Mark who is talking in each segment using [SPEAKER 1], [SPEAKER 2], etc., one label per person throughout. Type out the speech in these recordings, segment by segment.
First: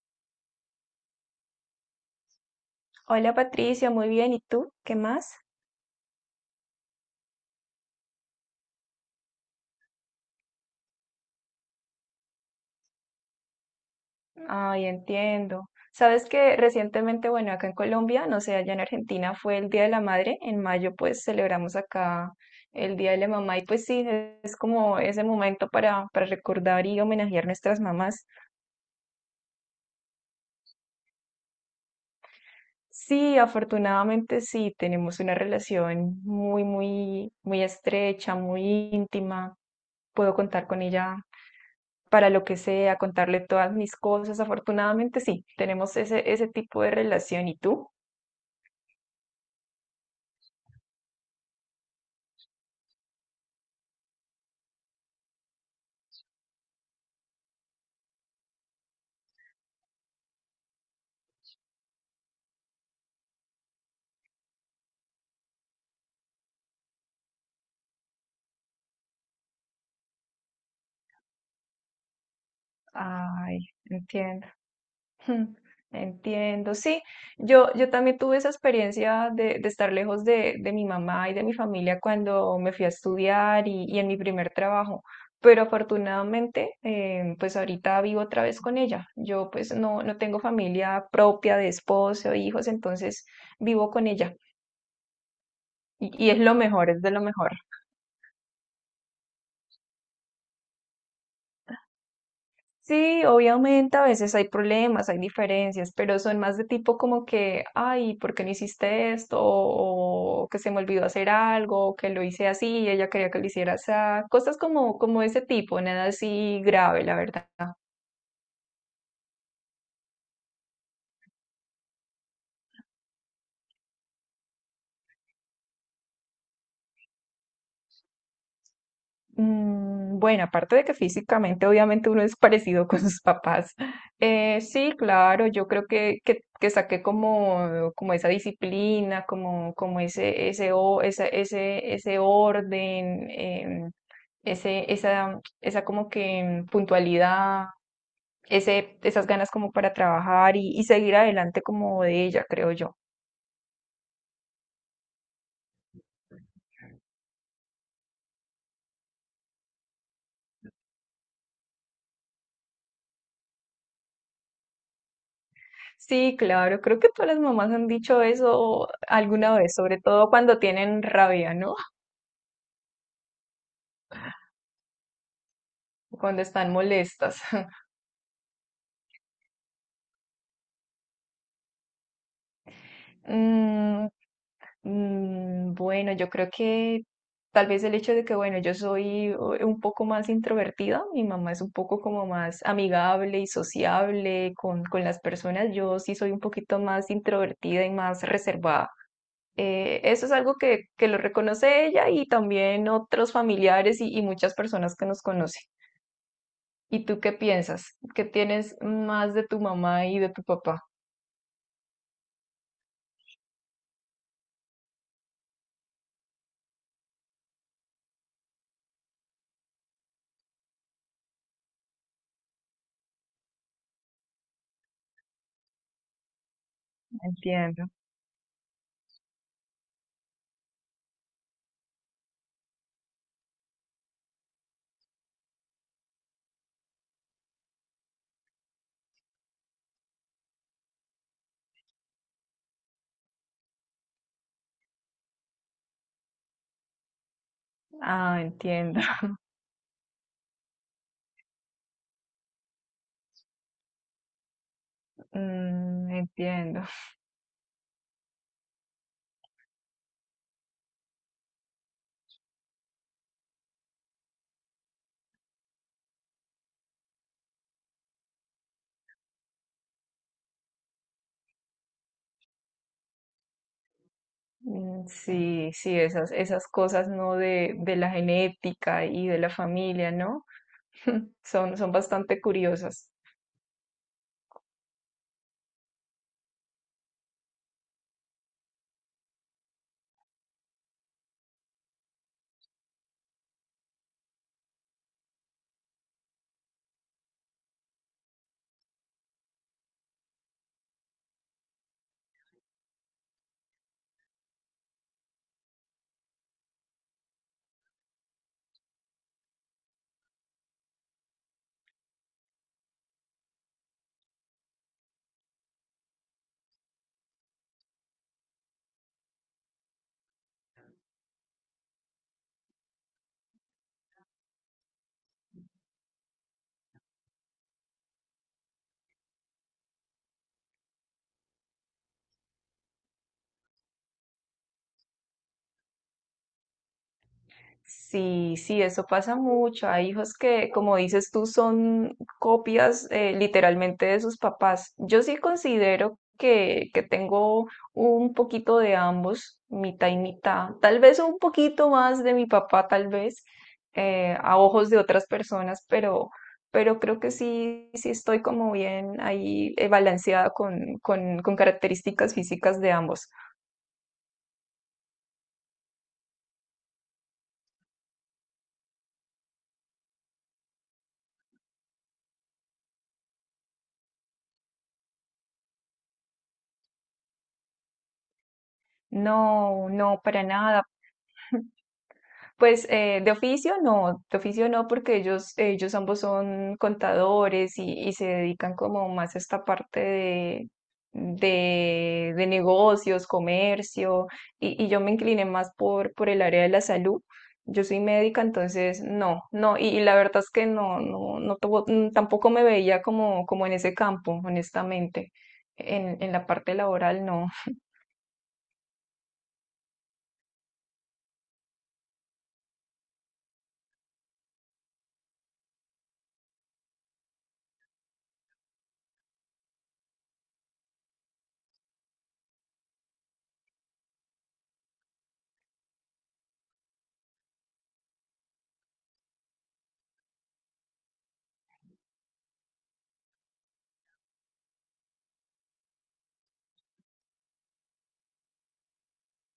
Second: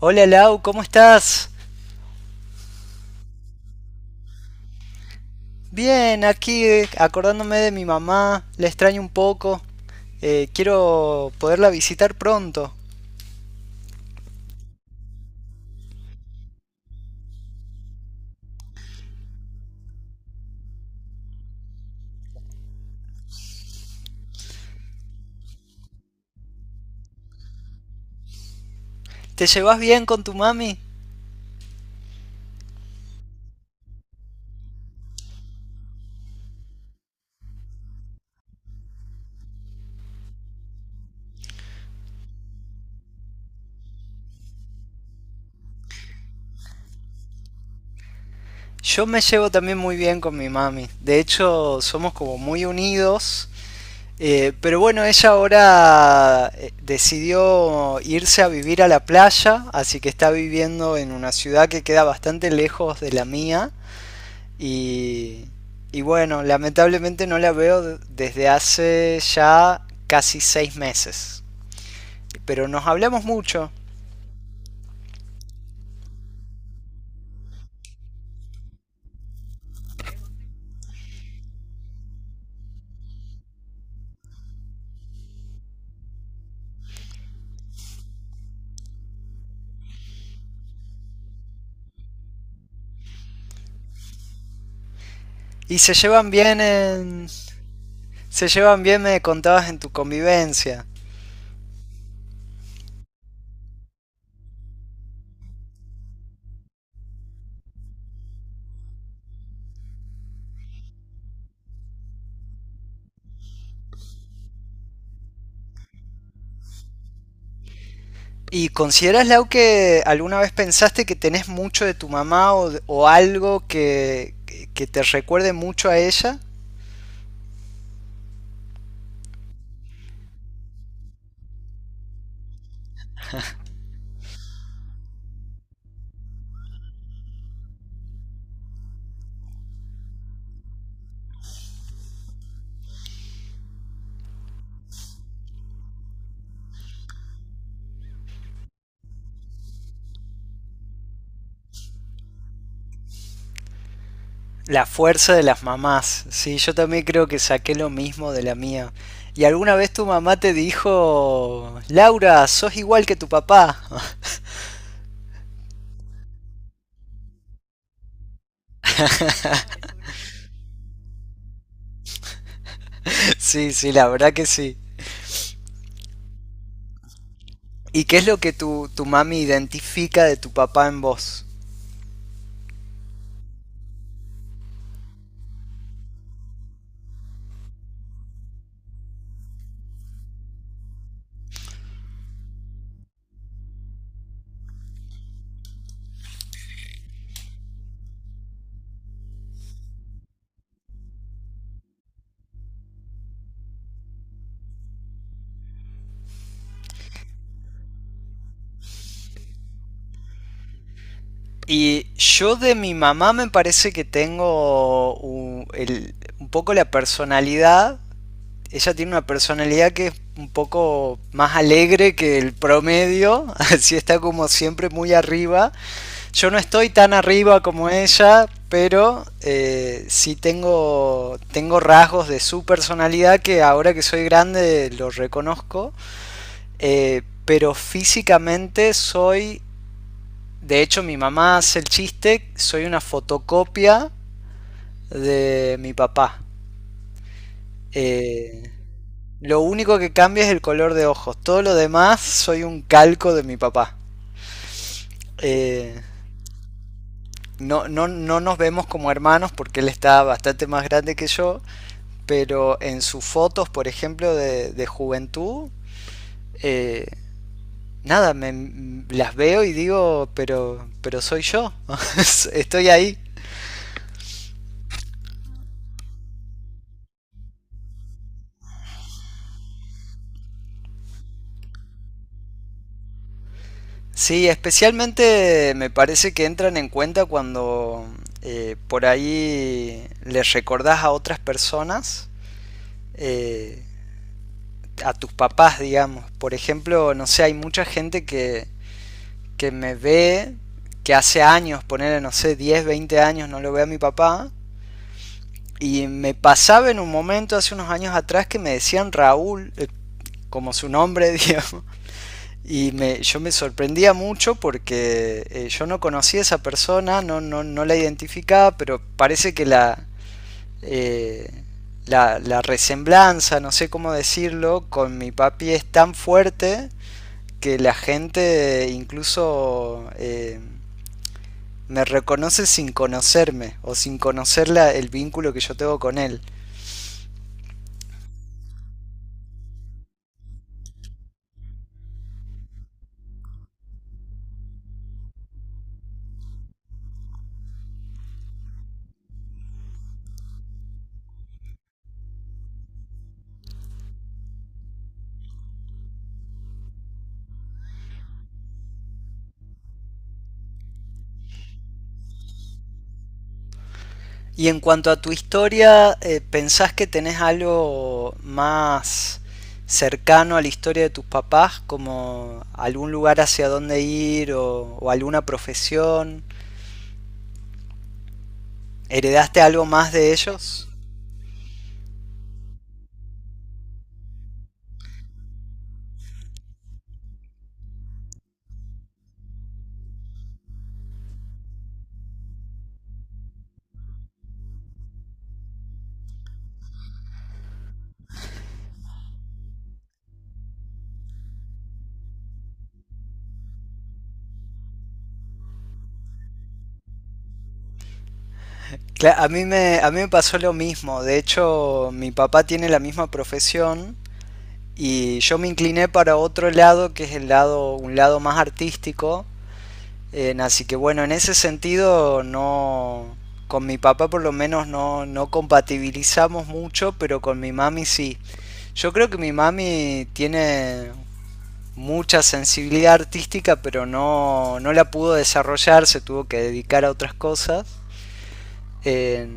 [SPEAKER 1] Hola Lau, ¿cómo estás?
[SPEAKER 2] Hola Patricia, muy bien. ¿Y tú? ¿Qué más?
[SPEAKER 1] Bien, aquí acordándome de mi mamá, la extraño un poco. Quiero poderla visitar pronto.
[SPEAKER 2] Ay, entiendo. Sabes que recientemente, bueno, acá en Colombia, no sé, allá en Argentina fue el Día de la Madre. En mayo, pues celebramos acá el Día de la Mamá. Y pues sí, es como ese momento para recordar y homenajear nuestras mamás.
[SPEAKER 1] ¿Te llevas bien con tu mami?
[SPEAKER 2] Sí, afortunadamente sí, tenemos una relación muy, muy, muy estrecha, muy íntima. Puedo contar con ella para lo que sea, contarle todas mis cosas. Afortunadamente sí, tenemos ese tipo de relación. ¿Y tú?
[SPEAKER 1] Yo me llevo también muy bien con mi mami. De hecho, somos como muy unidos. Pero bueno, ella ahora decidió irse a vivir a la playa, así que está viviendo en una ciudad que queda bastante lejos de la mía. Y, y bueno, lamentablemente no la veo desde hace ya casi seis meses. Pero nos hablamos
[SPEAKER 2] Ay,
[SPEAKER 1] mucho.
[SPEAKER 2] entiendo. Hmm, entiendo, sí. Yo también tuve esa experiencia de estar lejos de mi mamá y de mi familia cuando me fui a estudiar y en mi primer trabajo. Pero afortunadamente, pues ahorita vivo otra vez con ella. Yo pues no tengo familia propia de esposo, hijos, entonces vivo con ella.
[SPEAKER 1] Y se
[SPEAKER 2] Y
[SPEAKER 1] llevan
[SPEAKER 2] es lo
[SPEAKER 1] bien
[SPEAKER 2] mejor, es de lo
[SPEAKER 1] en...
[SPEAKER 2] mejor.
[SPEAKER 1] Se llevan bien, me contabas, en tu convivencia.
[SPEAKER 2] Sí, obviamente a veces hay problemas, hay diferencias, pero son más de tipo como que, ay, ¿por qué no hiciste esto? O que se me olvidó hacer algo, o que lo hice así, y ella quería que lo hiciera así. Cosas como ese tipo, nada así grave, la verdad.
[SPEAKER 1] ¿Y consideras, Lau, que alguna vez pensaste que tenés mucho de tu mamá o algo que te recuerde mucho a ella?
[SPEAKER 2] Bueno, aparte de que físicamente obviamente uno es parecido con sus papás. Sí, claro, yo creo que saqué como, como esa disciplina, como, como ese orden. Ese, esa, esa como que puntualidad, ese, esas ganas como para trabajar y seguir adelante como de ella, creo yo.
[SPEAKER 1] La fuerza de las mamás. Sí, yo también creo que saqué lo mismo de la mía. ¿Y alguna vez tu mamá te dijo, Laura, sos igual que tu papá?
[SPEAKER 2] Sí, claro, creo que todas las mamás han dicho eso alguna vez, sobre todo cuando tienen rabia, ¿no?
[SPEAKER 1] Sí, sí, la verdad que sí.
[SPEAKER 2] Cuando están molestas.
[SPEAKER 1] ¿Y qué es lo que tu mami identifica de tu papá en vos?
[SPEAKER 2] Mm, Bueno, yo creo que tal vez el hecho de que, bueno, yo soy un poco más introvertida, mi mamá es un poco como más amigable y sociable con las personas, yo sí soy un poquito más introvertida y más reservada. Eso es algo que lo reconoce ella y también otros familiares y muchas personas que nos conocen. ¿Y tú qué piensas? ¿Qué tienes más de tu mamá y de tu papá?
[SPEAKER 1] Y yo de mi mamá me parece que tengo un poco la personalidad. Ella tiene una personalidad que es un poco más alegre que el promedio, así está como siempre muy arriba. Yo no estoy tan arriba
[SPEAKER 2] Entiendo.
[SPEAKER 1] como ella, pero sí tengo, tengo rasgos de su personalidad que ahora que soy grande los reconozco. Pero físicamente soy, de hecho mi mamá hace el chiste, soy una fotocopia de mi papá.
[SPEAKER 2] Ah,
[SPEAKER 1] Eh,
[SPEAKER 2] entiendo.
[SPEAKER 1] lo único que cambia es el color de ojos. Todo lo demás soy un calco de mi papá. Eh,
[SPEAKER 2] Mm, entiendo.
[SPEAKER 1] no nos vemos como hermanos porque él está bastante más grande que yo. Pero en sus fotos, por ejemplo, de juventud, eh, nada, las veo y digo, pero soy yo, estoy ahí.
[SPEAKER 2] Mm, sí, sí, esas cosas, ¿no? De la genética y de la familia, ¿no? Son, son bastante curiosas.
[SPEAKER 1] Sí, especialmente me parece que entran en cuenta cuando por ahí les recordás a otras personas, eh, a tus papás, digamos. Por ejemplo, no sé, hay mucha gente que me ve, que hace años, poner, no sé, 10, 20 años no lo ve a mi papá. Y me pasaba en un momento hace unos años atrás que me decían Raúl, como su nombre, digamos. Yo me sorprendía mucho porque yo no conocía a esa persona, no la identificaba, pero parece que eh, la resemblanza, no sé cómo decirlo, con mi papi es tan fuerte que la gente incluso me reconoce sin conocerme o sin conocer el vínculo que yo tengo con él.
[SPEAKER 2] Sí, sí, eso pasa mucho. Hay hijos que, como dices tú, son copias literalmente de sus papás. Yo sí considero que tengo un poquito de ambos, mitad y mitad. Tal vez un poquito más de mi papá, tal vez, a ojos de otras personas, pero creo que sí, sí estoy como bien ahí balanceada con características físicas de ambos.
[SPEAKER 1] Y en cuanto a tu historia, ¿pensás que tenés algo más cercano a la historia de tus papás, como algún lugar hacia dónde ir o alguna profesión? ¿Heredaste algo
[SPEAKER 2] No,
[SPEAKER 1] más
[SPEAKER 2] no,
[SPEAKER 1] de
[SPEAKER 2] para nada.
[SPEAKER 1] ellos?
[SPEAKER 2] Pues de oficio no, porque ellos ambos son contadores y se dedican como más a esta parte de negocios, comercio, y yo me incliné más por el área de la salud. Yo soy médica, entonces no, no. La verdad es que no, no, no tuvo- tampoco me veía como, como en ese campo, honestamente. En la parte laboral no.
[SPEAKER 1] A mí, a mí me pasó lo mismo, de hecho mi papá tiene la misma profesión y yo me incliné para otro lado que es el lado, un lado más artístico. Así que bueno, en ese sentido no... Con mi papá por lo menos no, no compatibilizamos mucho, pero con mi mami sí. Yo creo que mi mami tiene mucha sensibilidad artística, pero no, no la pudo desarrollar, se tuvo que dedicar a otras cosas. Eh,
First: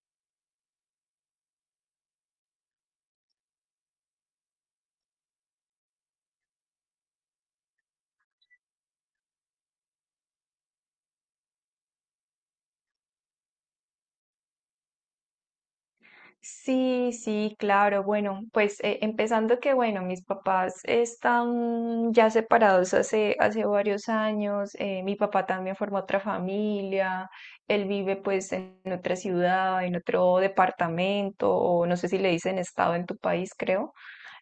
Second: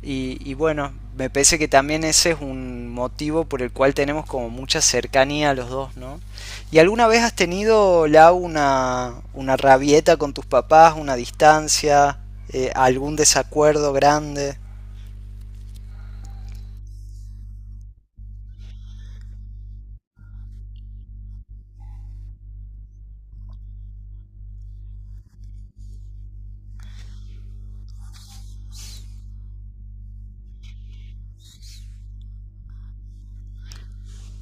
[SPEAKER 1] y bueno, me parece que también ese es un motivo por el cual tenemos como mucha cercanía a los dos, ¿no? ¿Y alguna vez has tenido, Lau, una rabieta con tus papás, una distancia, algún desacuerdo grande?
[SPEAKER 2] Sí, sí, claro. Bueno, pues empezando que, bueno, mis papás están ya separados hace varios años. Mi papá también formó otra familia. Él vive pues en otra ciudad, en otro departamento, o no sé si le dicen estado en tu país, creo.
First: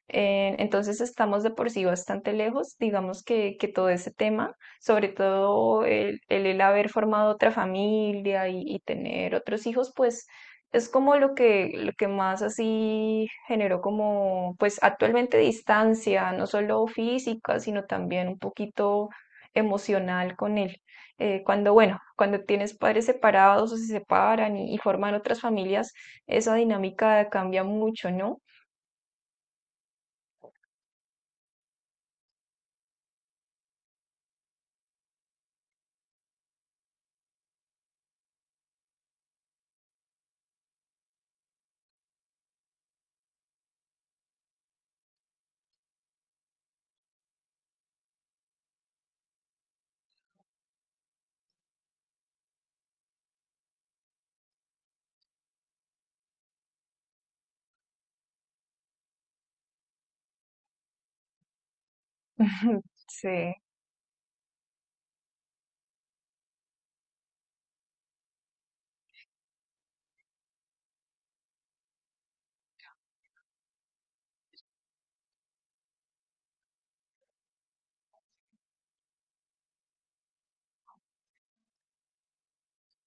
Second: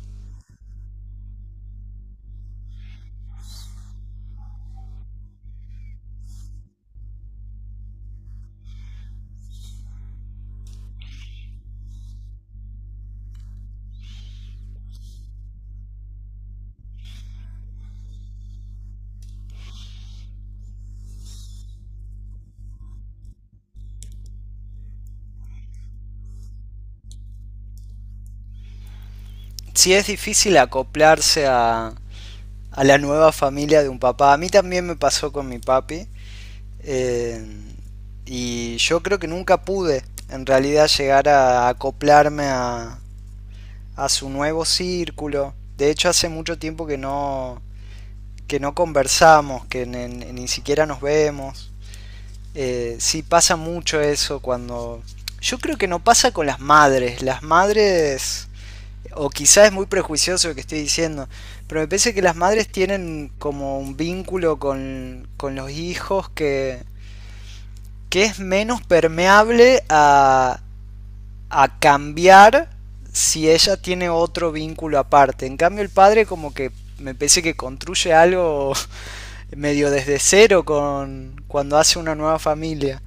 [SPEAKER 2] Entonces estamos de por sí bastante lejos, digamos que todo ese tema, sobre todo el haber formado otra familia y tener otros hijos, pues es como lo que más así generó como, pues actualmente distancia, no solo física, sino también un poquito emocional con él. Cuando, bueno, cuando tienes padres separados o se separan y forman otras familias, esa dinámica cambia mucho, ¿no?
[SPEAKER 1] Sí, es difícil acoplarse a la nueva familia de un papá. A mí también me pasó con mi papi. eh, y yo creo que nunca pude en realidad llegar a acoplarme a su nuevo círculo. De hecho, hace mucho tiempo que no conversamos, que ni, ni siquiera nos vemos. Sí pasa mucho eso cuando... Yo creo que no pasa con las madres. Las madres... O quizás es muy prejuicioso lo que estoy diciendo. Pero me parece que las madres tienen
[SPEAKER 2] Sí.
[SPEAKER 1] como un vínculo con los hijos que es menos permeable a cambiar si ella tiene otro vínculo aparte. En cambio, el padre como que me parece que construye algo medio desde cero con cuando hace una nueva familia.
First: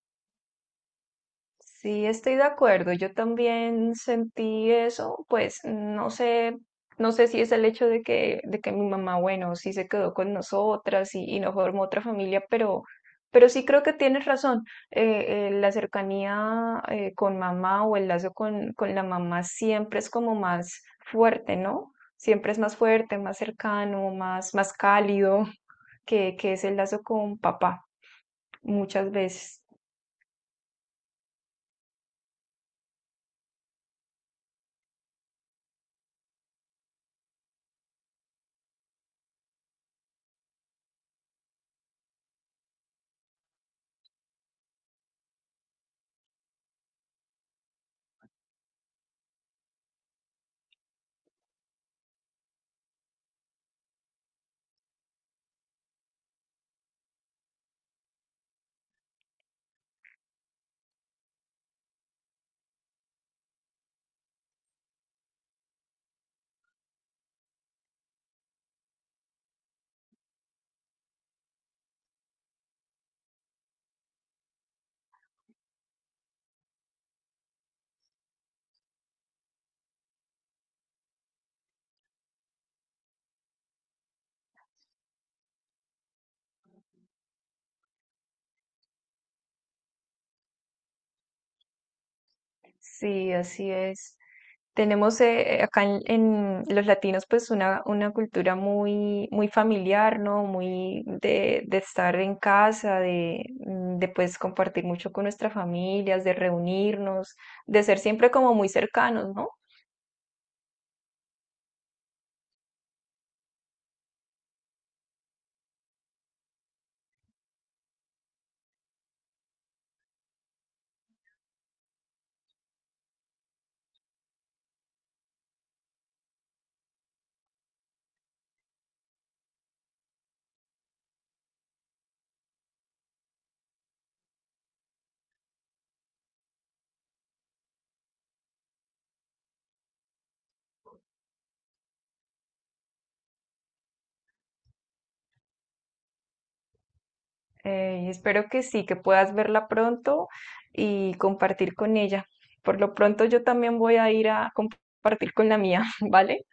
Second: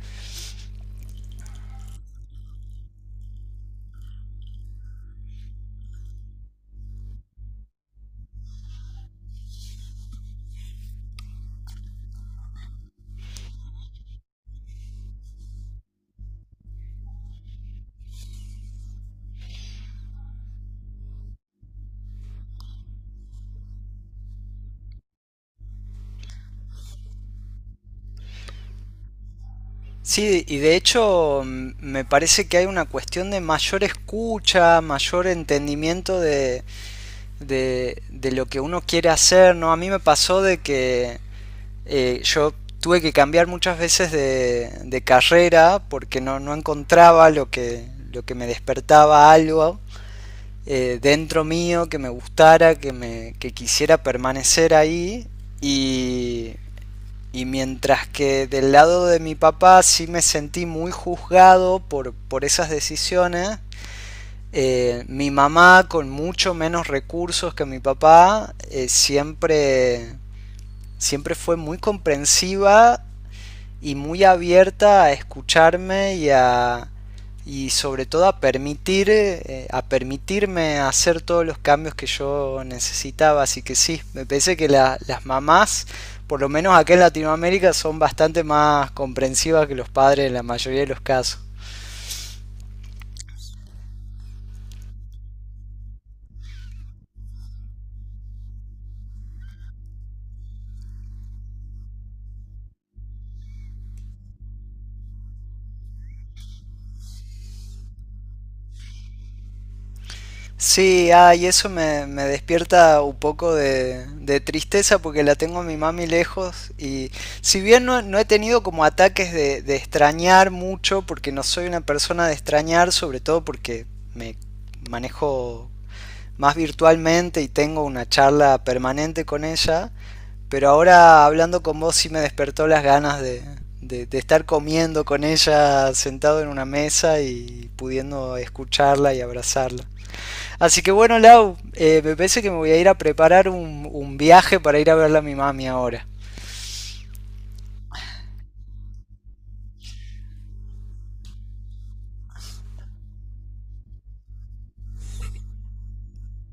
[SPEAKER 2] Sí, estoy de acuerdo. Yo también sentí eso, pues no sé, no sé si es el hecho de que mi mamá, bueno, sí se quedó con nosotras y no formó otra familia, pero sí creo que tienes razón. La cercanía con mamá o el lazo con la mamá siempre es como más fuerte, ¿no? Siempre es más fuerte, más cercano, más, más cálido que es el lazo con papá, muchas veces.
[SPEAKER 1] Sí, y de hecho me parece que hay una cuestión de mayor escucha, mayor entendimiento de lo que uno quiere hacer, ¿no? A mí me pasó de que yo tuve que cambiar muchas veces de carrera porque no, no encontraba lo que me despertaba algo dentro mío que me gustara, que quisiera permanecer ahí. Y, y mientras que del lado de mi papá sí me sentí muy juzgado por esas decisiones, mi mamá con mucho menos recursos que mi papá siempre fue muy comprensiva y muy abierta a escucharme y a y sobre todo a permitir a permitirme hacer todos los cambios que yo necesitaba, así que sí me parece que las mamás por lo menos acá en Latinoamérica son bastante más comprensivas que los padres en la mayoría de los casos.
[SPEAKER 2] Sí, así es. Tenemos acá en los latinos pues una cultura muy, muy familiar, ¿no? Muy de estar en casa, de, de pues compartir mucho con nuestras familias, de reunirnos, de ser siempre como muy cercanos, ¿no?
[SPEAKER 1] Sí, ah, y eso me despierta un poco de tristeza porque la tengo a mi mami lejos, y si bien no, no he tenido como ataques de extrañar mucho porque no soy una persona de extrañar, sobre todo porque me manejo más virtualmente y tengo una charla permanente con ella, pero ahora hablando con vos sí me despertó las ganas de, de estar comiendo con ella sentado en una mesa y pudiendo escucharla y abrazarla. Así que bueno, Lau, me parece que me voy a ir a preparar un viaje para ir a verla a mi mami ahora.
[SPEAKER 2] Y espero que sí, que puedas verla pronto y compartir con ella. Por lo pronto yo también voy a ir a compartir con la mía, ¿vale?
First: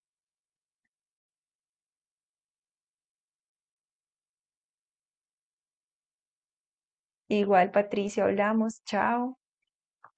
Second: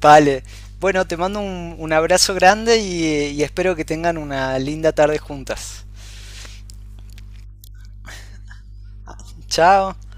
[SPEAKER 1] Vale. Bueno, te mando un abrazo grande y espero que tengan una linda tarde juntas.
[SPEAKER 2] Igual, Patricia, hablamos, chao.
[SPEAKER 1] Chao.